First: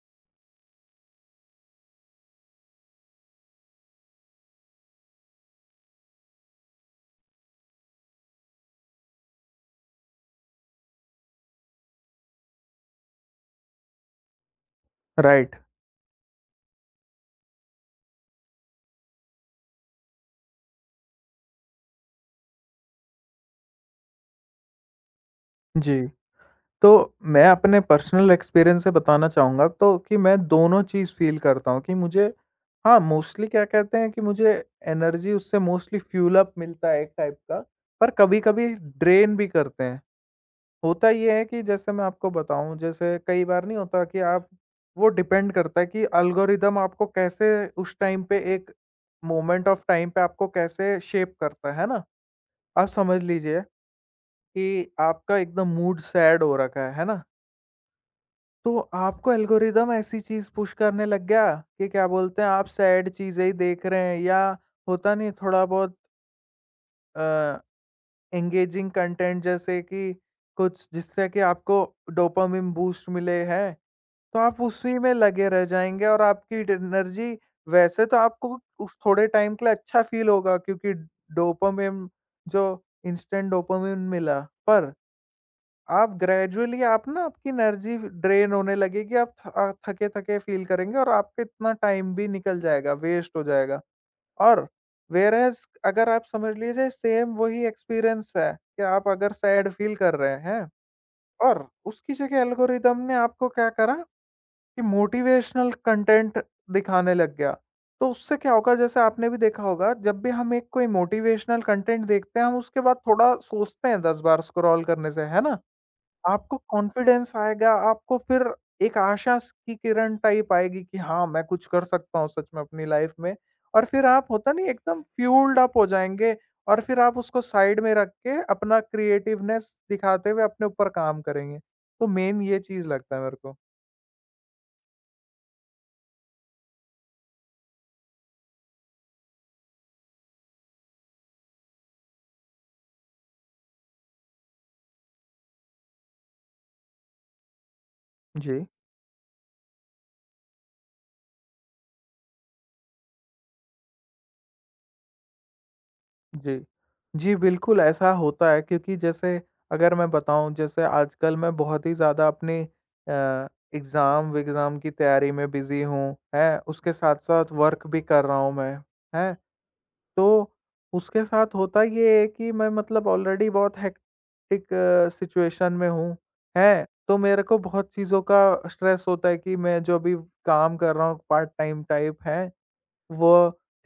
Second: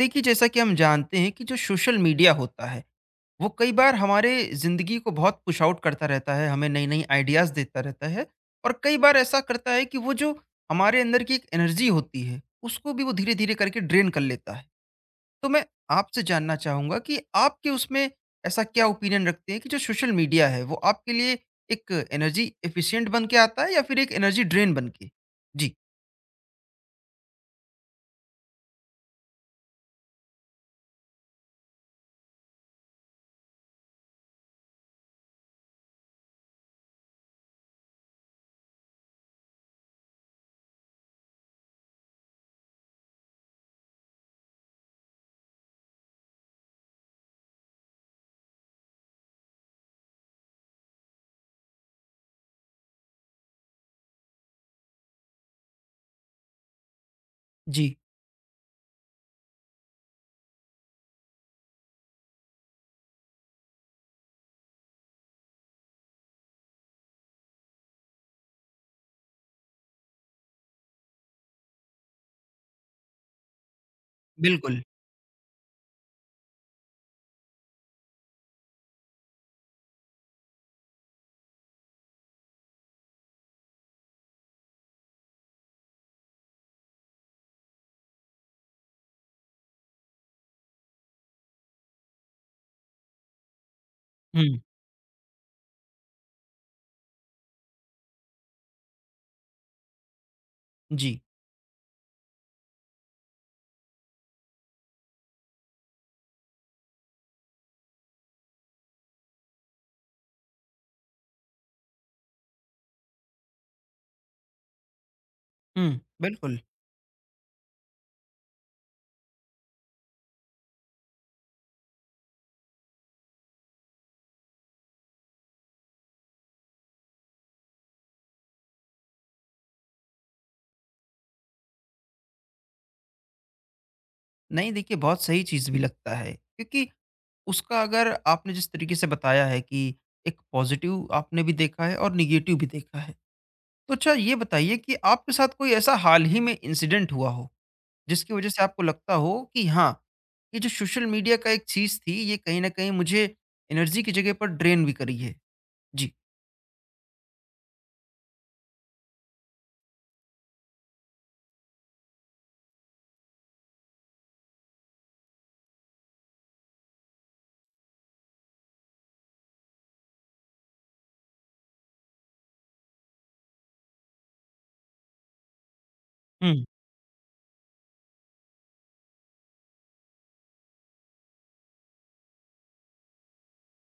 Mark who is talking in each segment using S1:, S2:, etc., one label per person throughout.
S1: देखिए जैसा कि हम जानते हैं कि जो सोशल मीडिया होता है वो कई बार हमारे ज़िंदगी को बहुत पुश आउट करता रहता है हमें नई नई आइडियाज़ देता रहता है और कई बार ऐसा करता है कि वो जो हमारे अंदर की एक एनर्जी होती है उसको भी वो धीरे धीरे करके ड्रेन कर लेता है। तो
S2: राइट,
S1: मैं आपसे जानना चाहूँगा कि आपके उसमें ऐसा क्या ओपिनियन रखते हैं कि जो सोशल मीडिया है वो आपके लिए एक एनर्जी एफिशिएंट बन के आता है या फिर एक एनर्जी ड्रेन बन के। जी।
S2: जी। तो मैं अपने पर्सनल एक्सपीरियंस से बताना चाहूँगा तो कि मैं दोनों चीज़ फ़ील करता हूँ कि मुझे हाँ, मोस्टली क्या कहते हैं कि मुझे एनर्जी उससे मोस्टली फ्यूल अप मिलता है एक टाइप का, पर कभी-कभी ड्रेन भी करते हैं। होता ये है कि जैसे मैं आपको बताऊँ, जैसे कई बार नहीं होता कि आप वो डिपेंड करता है कि एल्गोरिदम आपको कैसे उस टाइम पे एक मोमेंट ऑफ टाइम पे आपको कैसे शेप करता है ना? आप समझ लीजिए कि आपका एकदम मूड सैड हो रखा है ना?
S1: जी।
S2: तो आपको एल्गोरिदम ऐसी चीज़ पुश करने लग गया कि क्या बोलते हैं आप सैड चीज़ें ही देख रहे हैं, या होता नहीं थोड़ा बहुत अ, एंगेजिंग कंटेंट जैसे कि कुछ जिससे कि आपको डोपामाइन बूस्ट मिले, हैं? तो आप
S1: बिल्कुल।
S2: उसी में लगे रह जाएँगे और आपकी ड एनर्जी, वैसे तो आपको उस थोड़े टाइम के लिए अच्छा फ़ील होगा क्योंकि डोपामाइन जो इंस्टेंट डोपामाइन मिला, पर आप ग्रेजुअली आप ना आपकी एनर्जी ड्रेन होने लगेगी, आप थके-थके फील करेंगे और आपका इतना टाइम भी निकल जाएगा, वेस्ट हो जाएगा।
S1: हम्म।
S2: और व्हेयर एज़, अगर आप समझ लीजिए सेम वही एक्सपीरियंस है कि आप अगर सैड फील कर रहे हैं
S1: जी।
S2: और उसकी जगह एल्गोरिदम ने आपको क्या करा कि मोटिवेशनल कंटेंट दिखाने लग गया। तो उससे क्या होगा जैसे आपने भी देखा होगा, जब भी हम एक कोई मोटिवेशनल कंटेंट देखते हैं, हम उसके बाद थोड़ा सोचते हैं 10 बार स्क्रॉल करने से, है ना?
S1: हम्म,
S2: आपको
S1: बिल्कुल।
S2: कॉन्फिडेंस आएगा, आपको फिर एक आशा स की किरण टाइप आएगी कि हाँ, मैं कुछ कर सकता हूँ सच में अपनी लाइफ़ में। और फिर आप होता नहीं एकदम फ्यूल्ड अप हो जाएँगे और फिर आप उसको साइड में रख के अपना क्रिएटिवनेस दिखाते हुए अपने ऊपर काम करेंगे। तो मेन ये चीज़ लगता है मेरे को।
S1: नहीं देखिए बहुत सही चीज़ भी लगता है क्योंकि उसका अगर आपने जिस तरीके से बताया है कि एक पॉजिटिव आपने भी देखा है और निगेटिव भी देखा है। तो अच्छा ये बताइए कि आपके साथ कोई ऐसा हाल ही में इंसिडेंट हुआ हो, जिसकी वज़ह से
S2: जी।
S1: आपको लगता हो कि हाँ, ये जो सोशल मीडिया का एक चीज़ थी ये कहीं न कहीं मुझे एनर्जी की जगह पर ड्रेन भी करी है? जी।
S2: जी। जी, बिल्कुल ऐसा होता है क्योंकि जैसे अगर मैं बताऊँ, जैसे आजकल मैं बहुत ही ज़्यादा अपने अ, एग्ज़ाम-विग्ज़ाम की तैयारी में बिज़ी हूँ, हैं? उसके साथ-साथ वर्क भी कर रहा हूँ मैं, हैं? तो उसके साथ होता ये है कि मैं मतलब ऑलरेडी बहुत हेक्टिक सिचुएशन में हूँ,
S1: हुँ।
S2: हैं? तो मेरे को बहुत चीज़ों का स्ट्रेस होता है कि मैं जो अभी काम कर रहा हूँ पार्ट टाइम टाइप हैं, वो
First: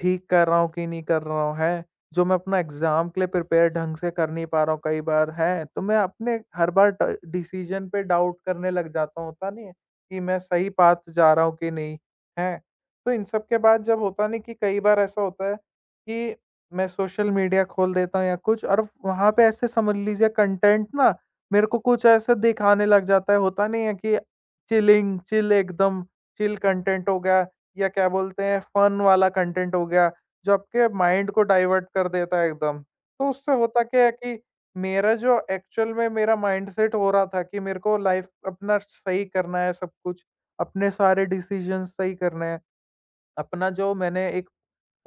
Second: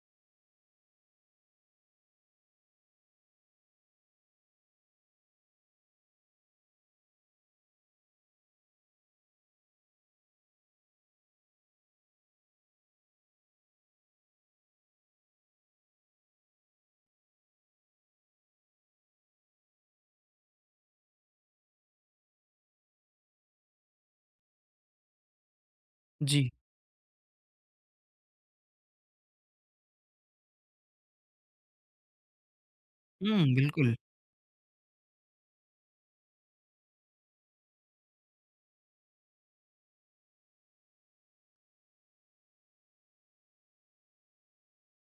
S2: ठीक कर रहा हूँ कि नहीं कर रहा हूँ, है? जो मैं अपना एग्ज़ाम के लिए प्रिपेयर ढंग से कर नहीं पा रहा हूँ कई बार, है? तो मैं अपने हर बार ड डिसीज़न पे डाउट करने लग जाता हूँ, होता नहीं है? कि मैं सही पाथ जा रहा हूँ कि नहीं, है? तो इन सब के बाद जब होता नहीं कि कई बार ऐसा होता है कि मैं सोशल मीडिया खोल देता हूँ या कुछ, और वहाँ पे ऐसे समझ लीजिए कंटेंट ना मेरे को कुछ ऐसा दिखाने लग जाता है, होता नहीं है कि चिल, एकदम
S1: जी।
S2: चिल कंटेंट हो गया या क्या बोलते हैं फन वाला कंटेंट हो गया, जो आपके माइंड को डाइवर्ट कर देता है एकदम। तो
S1: हुँ,
S2: उससे होता
S1: बिल्कुल।
S2: क्या है कि मेरा जो एक्चुअल में मेरा माइंडसेट हो रहा था कि मेरे को लाइफ अपना सही करना है, सब कुछ, अपने सारे डिसीजन सही करने हैं, अपना जो मैंने एक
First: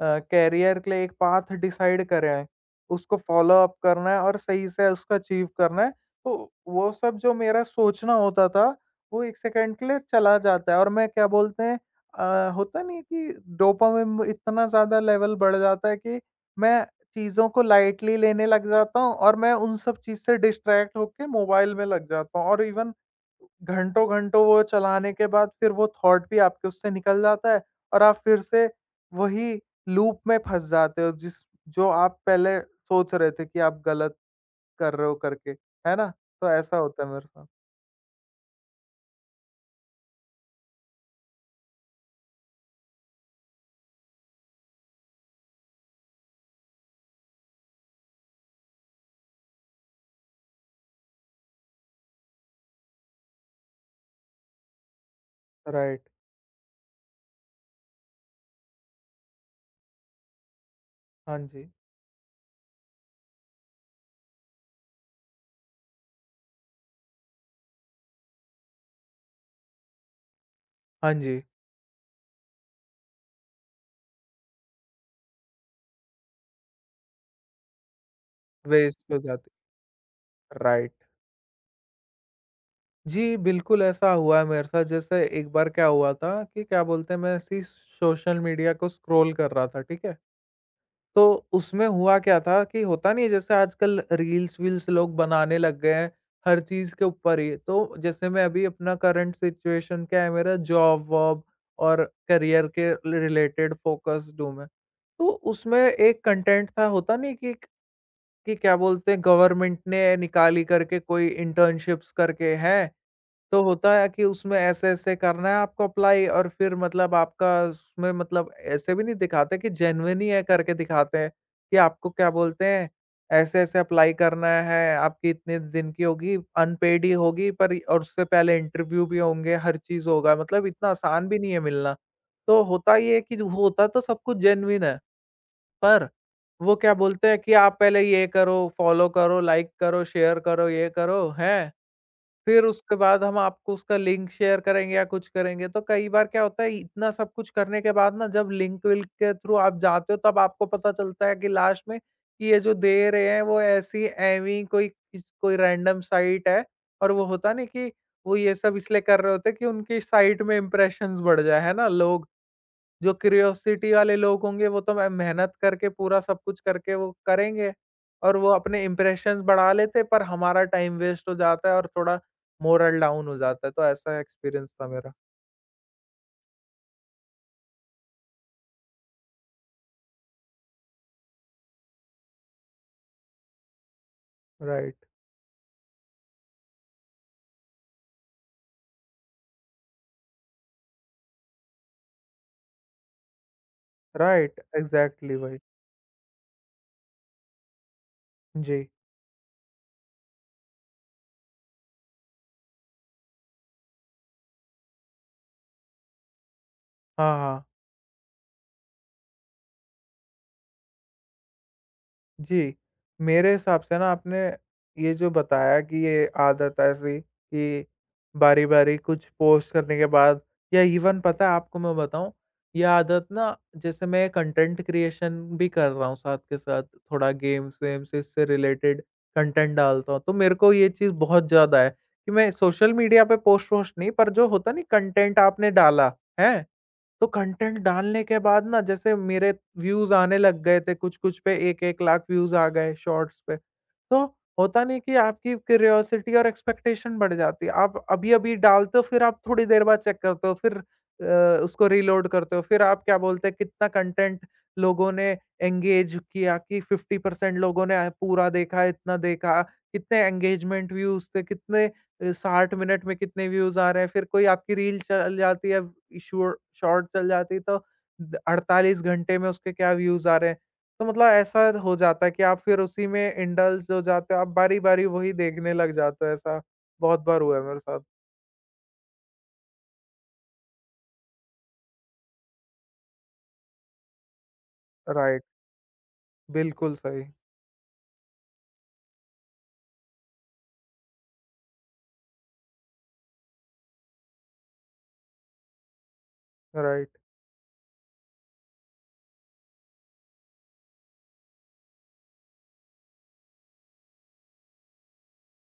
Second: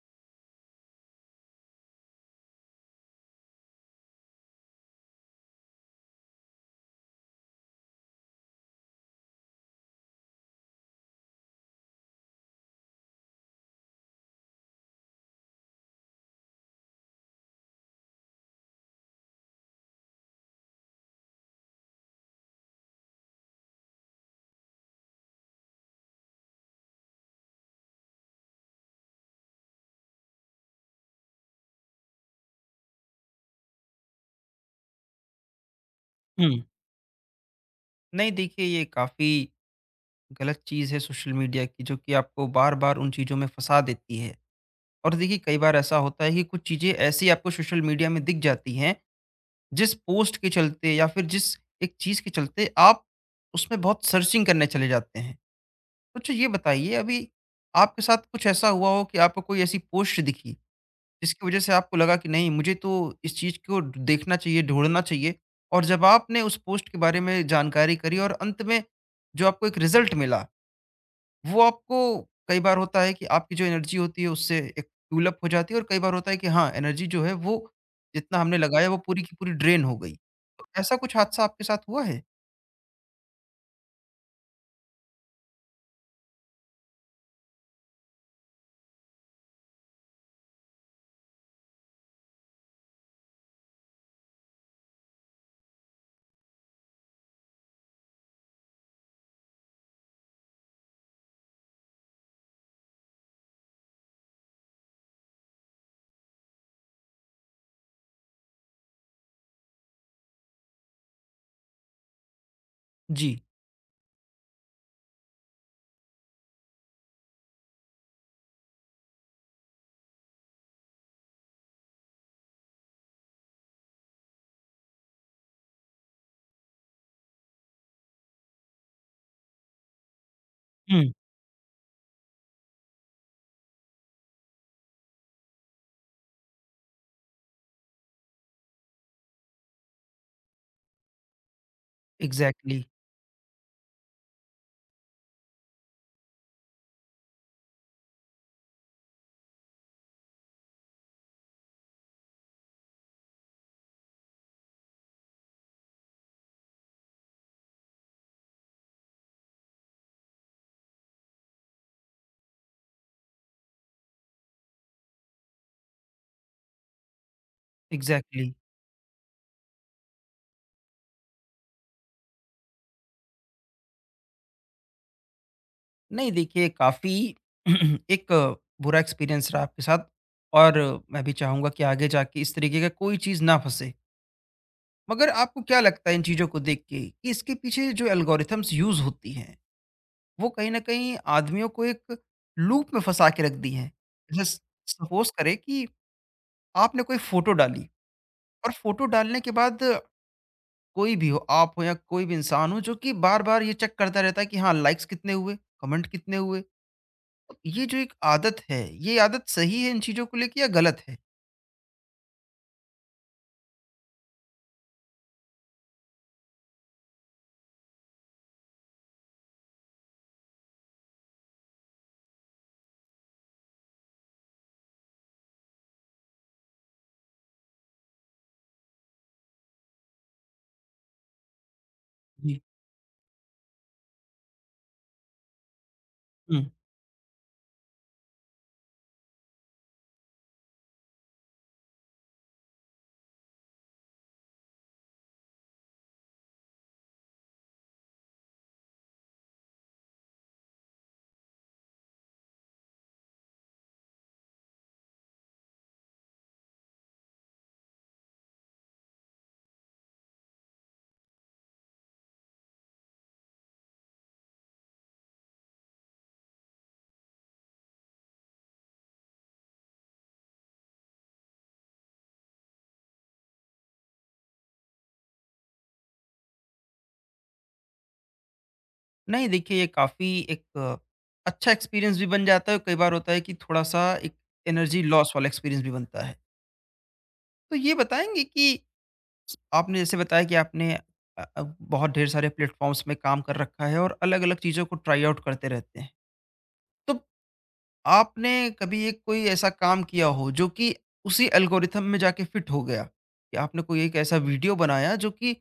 S2: कैरियर के लिए एक पाथ डिसाइड करें हैं, उसको फॉलो अप करना है और सही से उसको अचीव करना है। तो वो सब जो मेरा सोचना होता था, वो 1 सेकंड के लिए चला जाता है और मैं क्या बोलते हैं होता नहीं है कि डोपामिन इतना ज़्यादा लेवल बढ़ जाता है कि मैं चीज़ों को लाइटली लेने लग जाता हूँ और मैं उन सब चीज़ से डिस्ट्रैक्ट होके मोबाइल में लग जाता हूँ, और इवन घंटों-घंटों वो चलाने के बाद फिर वो थॉट भी आपके उससे निकल जाता है और आप फिर से वही लूप में फँस जाते हो जिस जो आप पहले सोच रहे थे कि आप गलत कर रहे हो करके, है ना? तो
S1: हुँ।
S2: ऐसा होता है मेरे साथ।
S1: नहीं देखिए ये काफ़ी गलत चीज़ है सोशल मीडिया की जो कि आपको बार-बार उन चीज़ों में फँसा देती है। और देखिए कई बार ऐसा होता है कि कुछ चीज़ें ऐसी आपको सोशल मीडिया में दिख जाती हैं जिस पोस्ट के चलते या फिर जिस एक चीज़ के चलते आप उसमें बहुत सर्चिंग करने चले जाते हैं।
S2: राइट,
S1: तो अच्छा ये बताइए अभी आपके साथ कुछ ऐसा हुआ हो कि आपको कोई ऐसी पोस्ट दिखी
S2: हाँ
S1: जिसकी वज़ह
S2: जी।
S1: से आपको लगा कि नहीं मुझे तो इस चीज़ को देखना चाहिए, ढूँढना चाहिए और जब आपने उस पोस्ट के बारे में जानकारी करी और अंत में जो आपको एक रिज़ल्ट मिला
S2: हाँ जी,
S1: वो आपको कई बार होता है कि आपकी जो एनर्जी होती है उससे एक ट्यूलअप हो जाती है और कई बार होता है कि हाँ एनर्जी जो है वो जितना हमने लगाया वो
S2: वेस्ट हो
S1: पूरी की
S2: जाती,
S1: पूरी ड्रेन हो गई। तो ऐसा
S2: राइट।
S1: कुछ हादसा आपके साथ हुआ है?
S2: जी, बिल्कुल ऐसा हुआ है मेरे साथ, जैसे एक बार क्या हुआ था कि क्या बोलते हैं मैं ऐसे ही सोशल मीडिया को स्क्रॉल कर रहा था, ठीक है? तो उसमें हुआ क्या था कि होता नहीं है जैसे आजकल रील्स-वील्स लोग बनाने लग गए हैं, हर चीज़ के ऊपर ही। तो जैसे मैं अभी अपना करंट सिचुएशन क्या है, मेरा जॉब-वॉब और करियर के रिलेटेड फ़ोकस्ड हूँ मैं। तो उसमें एक कंटेंट था, होता नहीं कि क्या बोलते हैं गवर्नमेंट ने निकाली करके कोई इंटर्नशिप्स करके हैं।
S1: जी।
S2: तो होता है कि उसमें ऐसे-ऐसे करना है आपको अप्लाई, और फिर मतलब आपका उसमें, मतलब ऐसे भी नहीं दिखाते कि जेन्युइन ही है करके दिखाते हैं, कि आपको क्या बोलते हैं, ऐसे-ऐसे अप्लाई करना है, आपकी इतने दिन की होगी, अनपेड ही होगी पर, और उससे पहले इंटरव्यू भी होंगे, हर चीज़ होगा, मतलब इतना
S1: हुँ।
S2: आसान भी नहीं है मिलना। तो होता ये है कि जो होता तो सब कुछ जेन्युइन है, पर वो क्या बोलते हैं कि आप पहले ये करो, फॉलो करो, लाइक करो, शेयर करो, ये करो, हैं? फिर
S1: एग्ज़ैक्टली,
S2: उसके बाद हम आपको उसका लिंक शेयर करेंगे या कुछ करेंगे। तो कई बार क्या होता है इतना सब कुछ करने के बाद ना, जब लिंक विल्क के थ्रू आप जाते हो तब आपको पता चलता है कि लास्ट में कि ये जो दे रहे हैं वो ऐसी ऐवी कोई किस कोई रैंडम साइट है। और वो होता नहीं कि वो ये सब इसलिए कर रहे होते हैं कि उनकी साइट में इंप्रेशंस बढ़ जाए, है ना? लोग जो क्यूरियोसिटी वाले लोग होंगे, वो तो मैं मेहनत करके पूरा सब कुछ करके वो करेंगे, और वो
S1: एग्ज़ैक्टली।
S2: अपने इम्प्रेशंस बढ़ा लेते, पर हमारा टाइम वेस्ट हो जाता है और थोड़ा मोरल डाउन हो जाता है। तो ऐसा एक्सपीरियंस था मेरा।
S1: नहीं देखिए काफ़ी एक बुरा एक्सपीरियंस रहा आपके साथ और मैं भी चाहूँगा कि आगे जाके इस तरीके का कोई चीज़ ना फँसे।
S2: राइट,
S1: मगर आपको क्या लगता है इन चीज़ों को देख के कि इसके पीछे जो एल्गोरिथम्स यूज़ होती हैं वो कहीं न कहीं आदमियों को एक लूप में फँसा के रख दी हैं। जैसे
S2: राइट,
S1: सपोज़
S2: एग्ज़ैक्टली
S1: करें
S2: वही।
S1: कि आपने कोई फ़ोटो डाली और
S2: जी।
S1: फ़ोटो डालने के बाद कोई भी हो, आप हो या कोई भी इंसान हो जो कि बार-बार ये चेक करता रहता है कि हाँ, लाइक्स कितने हुए, कमेंट कितने हुए।
S2: हाँ,
S1: तो
S2: हाँ।
S1: ये जो एक आदत है, ये आदत सही है इन चीज़ों को लेके या गलत है?
S2: जी, मेरे हिसाब से ना, आपने ये जो बताया कि ये आदत ऐसी कि बारी-बारी कुछ पोस्ट करने के बाद, या इवन पता है आपको मैं बताऊँ, ये आदत ना जैसे मैं कंटेंट क्रिएशन भी कर रहा हूँ साथ के साथ, थोड़ा गेम्स-वेम्स इससे रिलेटेड कंटेंट डालता हूँ, तो मेरे को ये चीज़ बहुत ज़्यादा है कि मैं
S1: जी।
S2: सोशल मीडिया पे पोस्ट-वोस्ट नहीं, पर जो होता नहीं कंटेंट आपने डाला,
S1: हुँ।
S2: हैं? तो कंटेंट डालने के बाद ना, जैसे मेरे व्यूज़ आने लग गए थे, कुछ-कुछ पे 1-1 लाख व्यूज़ आ गए शॉर्ट्स पे। तो होता नहीं कि आपकी क्यूरियोसिटी और एक्सपेक्टेशन बढ़ जाती है। आप अभी-अभी डालते हो, फिर आप थोड़ी देर बाद चेक करते हो, फिर उसको रीलोड करते हो, फिर आप क्या बोलते हैं कितना कंटेंट लोगों ने एंगेज किया, कि 50% लोगों ने पूरा देखा, इतना देखा, कितने एंगेजमेंट व्यूज़ थे, कितने 60 मिनट में कितने व्यूज़ आ रहे हैं, फिर कोई आपकी रील चल जाती है, शॉर्ट शॉर्ट चल जाती, तो 48 घंटे में उसके क्या व्यूज आ रहे हैं। तो मतलब ऐसा हो जाता है कि आप फिर उसी में इंडल्ज हो जाते हो, आप बारी बारी वही देखने लग जाते हो। ऐसा बहुत बार हुआ है मेरे साथ।
S1: नहीं देखिए, ये काफ़ी एक अच्छा एक्सपीरियंस भी बन जाता है और कई बार होता है कि थोड़ा-सा एक एनर्जी लॉस
S2: राइट।
S1: वाला एक्सपीरियंस भी बनता है।
S2: बिल्कुल सही।
S1: तो ये बताएँगे कि आपने जैसे बताया कि आपने बहुत ढेर सारे प्लेटफ़ॉर्म्स में काम कर रखा है और अलग-अलग चीज़ों को ट्राई आउट करते रहते हैं। तो
S2: राइट।
S1: आपने कभी एक कोई ऐसा काम किया हो जो कि उसी एल्गोरिथम में जाके फिट हो गया? कि आपने कोई एक ऐसा वीडियो बनाया जो कि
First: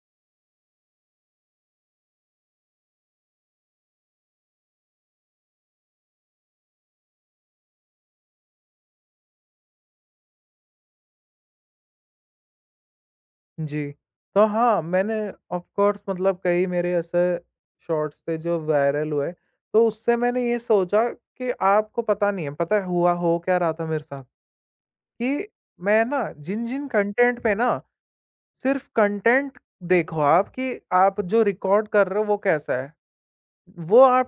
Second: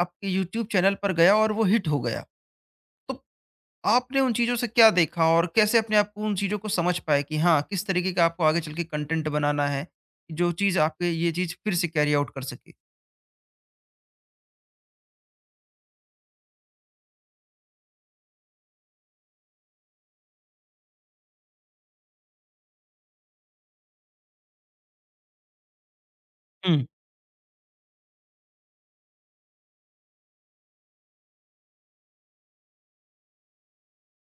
S1: आपके यूट्यूब चैनल पर गया और वो हिट हो गया। तो आपने उन चीज़ों से क्या देखा और कैसे अपने आप को उन चीज़ों को समझ पाए कि हाँ, किस तरीके का आपको आगे चल के कंटेंट बनाना है, जो चीज़ आपके ये चीज़ फिर से कैरी आउट कर सके?
S2: जी। तो हाँ, मैंने ऑफ कोर्स, मतलब कई मेरे ऐसे शॉर्ट्स थे जो वायरल हुए। तो उससे मैंने ये सोचा कि आपको पता नहीं है, पता है हुआ हो क्या रहा था मेरे साथ, कि मैं ना जिन
S1: हुँ।
S2: जिन कंटेंट पे ना, सिर्फ़ कंटेंट देखो आप कि आप जो रिकॉर्ड कर रहे हो वो कैसा है, वो आप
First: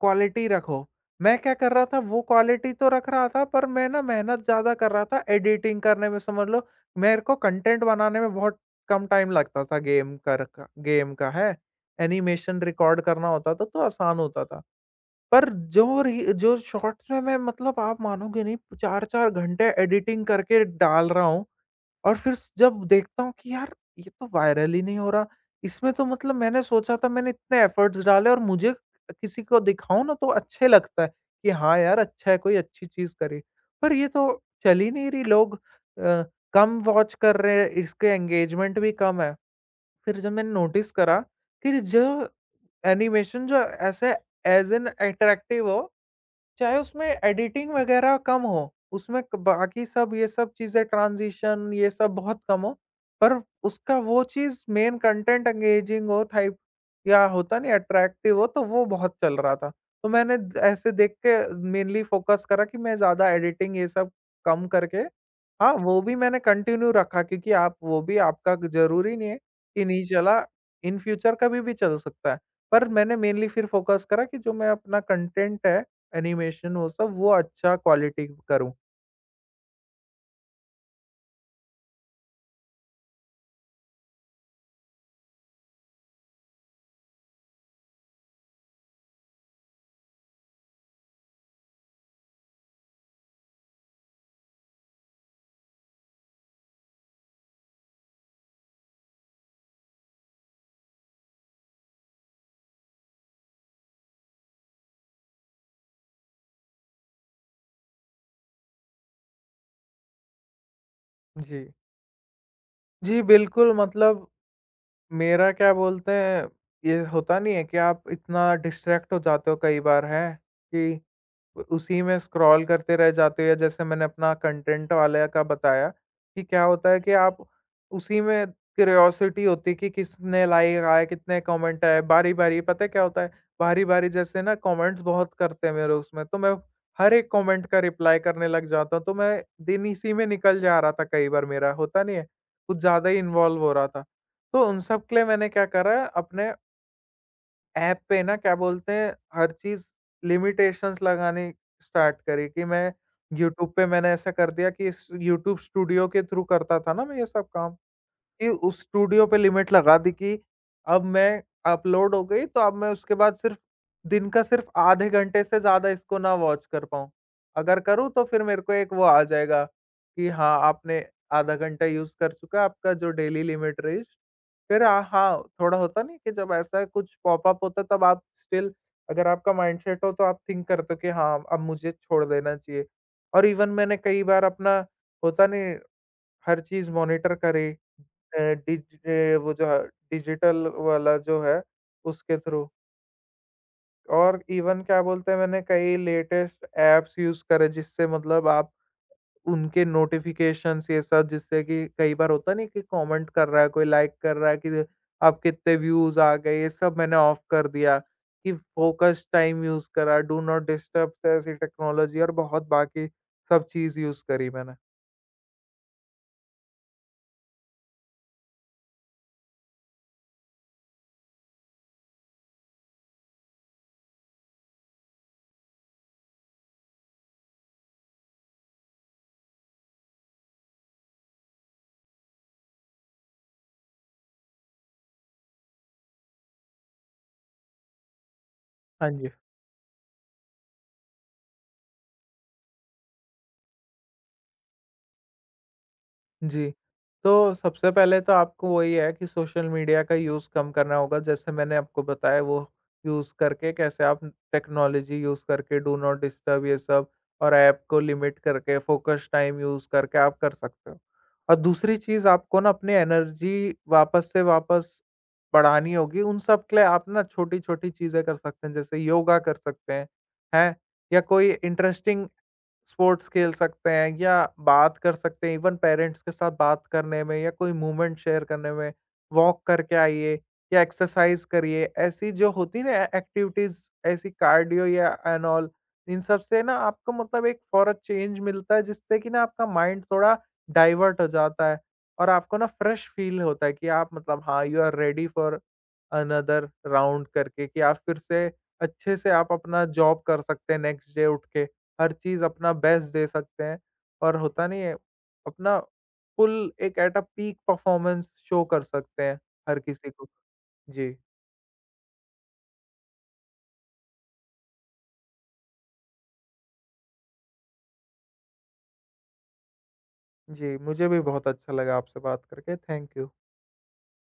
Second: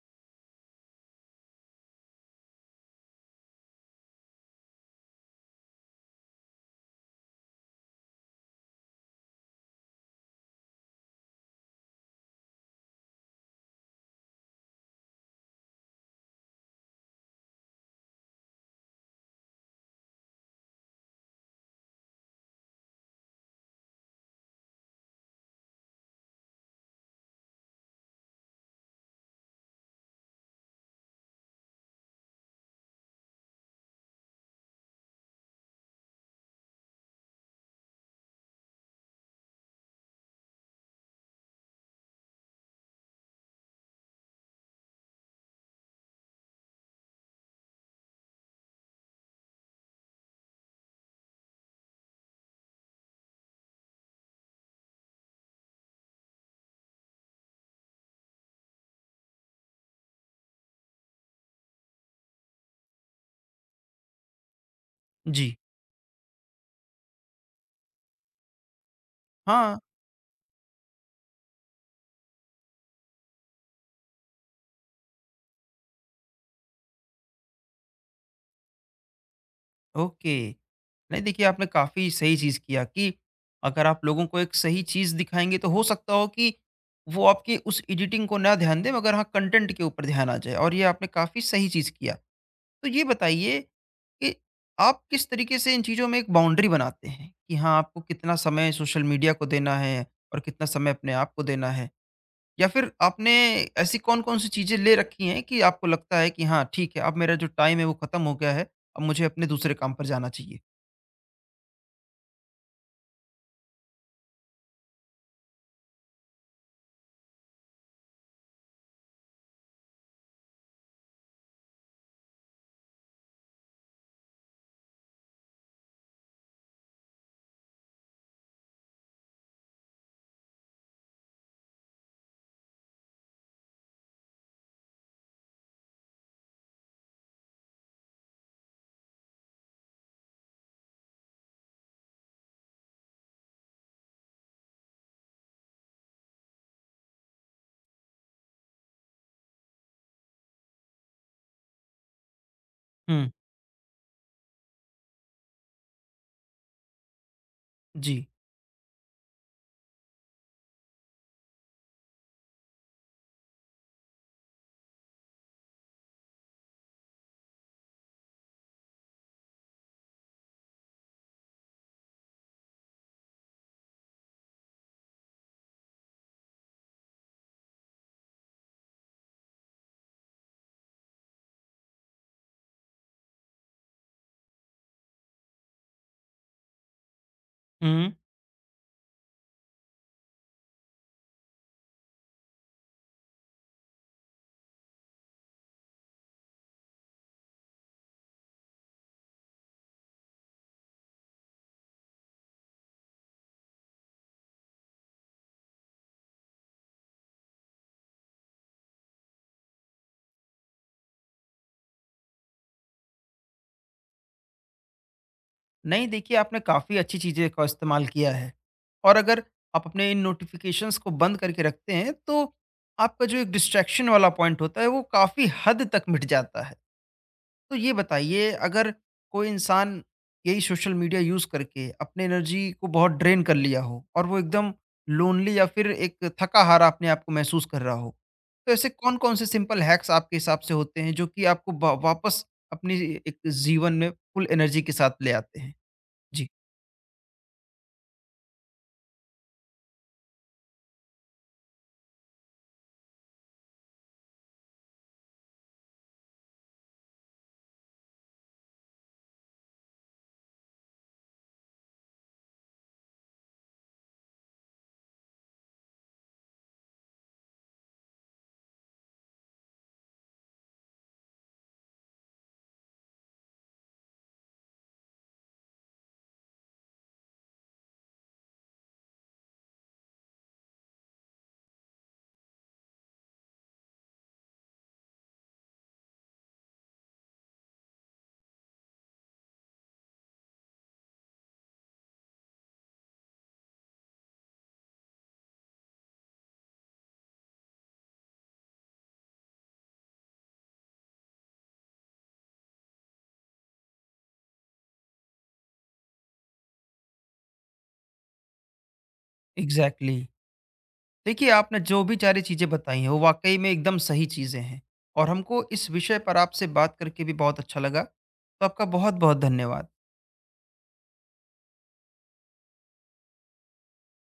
S2: क्वालिटी रखो। मैं क्या कर रहा था, वो क्वालिटी तो रख रहा था, पर मैं ना मेहनत ज़्यादा कर रहा था एडिटिंग करने में, समझ लो। मेरे को कंटेंट बनाने में बहुत कम टाइम लगता था, गेम का है। एनिमेशन रिकॉर्ड करना होता था तो आसान होता था। पर जो री जो शॉर्ट्स में मैं, मतलब आप मानोगे नहीं, 4-4 घंटे एडिटिंग करके डाल रहा हूँ। और फिर स जब देखता हूँ कि यार ये तो वायरल ही नहीं हो रहा, इसमें तो मतलब मैंने सोचा था मैंने इतने एफर्ट्स डाले, और मुझे किसी को दिखाऊँ ना तो अच्छे लगता है कि हाँ यार अच्छा है कोई अच्छी चीज़ करे। पर ये तो चल ही नहीं रही, लोग अ, कम वॉच कर रहे हैं, इसके एंगेजमेंट भी कम है। फिर जब मैंने नोटिस करा कि जो एनिमेशन, जो ऐसे एज़ एन अट्रैक्टिव हो, चाहे उसमें एडिटिंग वगैरह कम हो, उसमें क बाकी सब ये सब चीज़ें ट्रांज़िशन ये सब बहुत कम हो, पर उसका वो चीज़ मेन कंटेंट एंगेजिंग हो टाइप, या होता नहीं अट्रैक्टिव हो, तो वो बहुत चल रहा था। तो मैंने द ऐसे देख के मेनली फ़ोकस करा कि मैं ज़्यादा एडिटिंग ये सब कम करके,
S1: जी।
S2: हाँ, वो भी मैंने कंटिन्यू रखा क्योंकि आप वो भी आपका ज़रूरी नहीं है
S1: हाँ,
S2: कि नहीं चला, इन फ्यूचर कभी भी चल सकता है। पर मैंने मेनली फिर फ़ोकस करा कि जो मैं अपना कंटेंट है, एनिमेशन वो सब, वो अच्छा क्वालिटी करूँ।
S1: ओके। नहीं देखिए आपने काफ़ी सही चीज़ किया कि अगर आप लोगों को एक सही चीज़ दिखाएँगे तो हो सकता हो कि वो आपकी उस एडिटिंग को ना ध्यान दें मगर हाँ कंटेंट के ऊपर ध्यान आ जाए और ये आपने काफ़ी सही चीज़ किया। तो ये बताइए कि आप किस तरीके से इन चीज़ों में एक बाउंड्री बनाते हैं कि हाँ आपको कितना समय सोशल मीडिया को देना है और कितना समय अपने आप को देना है? या फिर आपने ऐसी कौन-कौन सी चीज़ें ले रखी हैं कि आपको लगता है कि हाँ ठीक है अब मेरा जो टाइम है वो ख़त्म हो गया है, अब मुझे अपने दूसरे काम पर जाना चाहिए?
S2: जी। जी, बिल्कुल, मतलब मेरा क्या बोलते हैं, ये होता नहीं है कि आप इतना डिस्ट्रैक्ट हो जाते हो कई बार हैं, कि उसी में स्क्रॉल करते रह जाते हो। या जैसे मैंने अपना कंटेंट वाले का बताया कि क्या होता है कि आप उसी में क्यूरियोसिटी होती है कि किसने लाइक आया, कितने कमेंट आए, बारी बारी पता है क्या होता है? बारी बारी जैसे ना कमेंट्स बहुत करते हैं मेरे उसमें, तो मैं हर एक कमेंट का रिप्लाई करने लग जाता हूँ। तो मैं दिन इसी में निकल जा रहा था कई बार, मेरा होता नहीं है, कुछ ज़्यादा ही इन्वॉल्व हो रहा था। तो उन सब के लिए मैंने क्या करा, अपने ऐप पे ना क्या बोलते हैं, हर चीज़ लिमिटेशंस लगानी स्टार्ट करी। कि मैं
S1: हुँ।
S2: यूट्यूब पे मैंने ऐसा कर दिया कि इस यूट्यूब स्टूडियो के थ्रू करता था ना मैं ये सब काम।
S1: जी।
S2: कि उस स्टूडियो पे लिमिट लगा दी कि अब मैं अपलोड हो गई तो अब मैं उसके बाद सिर्फ दिन का सिर्फ आधे घंटे से ज़्यादा इसको ना वॉच कर पाऊँ। अगर करूँ तो फिर मेरे को एक वो आ जाएगा कि हाँ, आपने आधा घंटा यूज़ कर चुका है, आपका जो डेली लिमिट रही। फिर हाँ, थोड़ा होता नहीं कि जब ऐसा कुछ पॉपअप होता है तब आप स्टिल अगर आपका माइंडसेट हो तो आप थिंक करते हो कि हाँ, अब मुझे छोड़ देना चाहिए। और इवन मैंने कई बार अपना होता नहीं, हर चीज़ मॉनिटर करे
S1: हुँ।
S2: डिज ए, वो जो है डिजिटल वाला जो है उसके थ्रू। और इवन क्या बोलते हैं, मैंने कई लेटेस्ट ऐप्स यूज़ करे, जिससे मतलब आप उनके नोटिफिकेशंस ये सब, जिससे कि कई बार होता नहीं कि कमेंट कर रहा है कोई, लाइक कर रहा है कि आप, कितने व्यूज़ आ गए, ये सब मैंने ऑफ कर दिया। कि फोकस टाइम यूज़ करा, डू नॉट डिस्टर्ब, ऐसी टेक्नोलॉजी और बहुत बाकी सब चीज़ यूज़ करी मैंने।
S1: नहीं देखिए, आपने काफ़ी अच्छी चीज़ें का इस्तेमाल किया है। और अगर आप अपने इन नोटिफ़िकेशंस को बंद करके रखते हैं, तो आपका जो एक डिस्ट्रैक्शन वाला पॉइंट होता है, वो काफ़ी हद तक मिट जाता है। तो ये बताइए अगर कोई इंसान यही सोशल मीडिया यूज़ करके अपने एनर्जी को बहुत ड्रेन कर लिया हो और वो एकदम लोनली या फिर एक थका-हारा अपने आप को महसूस कर रहा हो, तो ऐसे
S2: हाँ जी।
S1: कौन-कौन से सिंपल हैक्स आपके हिसाब से होते हैं, जो कि आपको वा वापस अपनी एक जीवन में फुल एनर्जी के साथ ले आते हैं? जी,
S2: जी। तो सबसे पहले तो आपको वही है कि सोशल मीडिया का यूज़ कम करना होगा, जैसे मैंने आपको बताया, वो यूज़ करके कैसे आप टेक्नोलॉजी यूज़ करके डू नॉट डिस्टर्ब ये सब और ऐप को लिमिट करके फ़ोकस टाइम यूज़ करके आप कर सकते हो। और दूसरी चीज़, आपको ना अपनी एनर्जी वापस से वापस बढ़ानी होगी। उन सब के लिए आप ना छोटी-छोटी चीज़ें कर सकते हैं, जैसे योगा कर सकते हैं, हैं? या कोई इंटरेस्टिंग स्पोर्ट्स खेल सकते हैं या बात कर सकते हैं इवन पेरेंट्स के साथ, बात करने में या कोई मूवमेंट शेयर करने में, वॉक करके आइए या एक्सरसाइज करिए, ऐसी जो होती है ना एक्टिविटीज, ऐसी कार्डियो या एंड ऑल। इन सब से ना आपको मतलब एक फॉर अ चेंज मिलता है, जिससे कि ना आपका माइंड थोड़ा डाइवर्ट हो जाता है और आपको ना फ्रेश फील होता है कि आप मतलब हाँ, you are ready for another round करके कि आप फिर से अच्छे से आप अपना जॉब कर सकते हैं नेक्स्ट डे उठ के। हर चीज़ अपना बेस्ट दे सकते हैं और होता नहीं है, अपना फुल एक at a peak performance show कर सकते हैं हर किसी
S1: एग्ज़ैक्टली।
S2: को। जी,
S1: देखिए, आपने जो भी सारी चीज़ें बताई हैं, वो वाक़ई में एकदम सही चीज़ें हैं और हमको इस विषय पर आपसे बात करके भी बहुत अच्छा लगा। तो आपका बहुत-बहुत धन्यवाद।
S2: जी, मुझे भी बहुत अच्छा लगा आपसे बात करके। Thank you.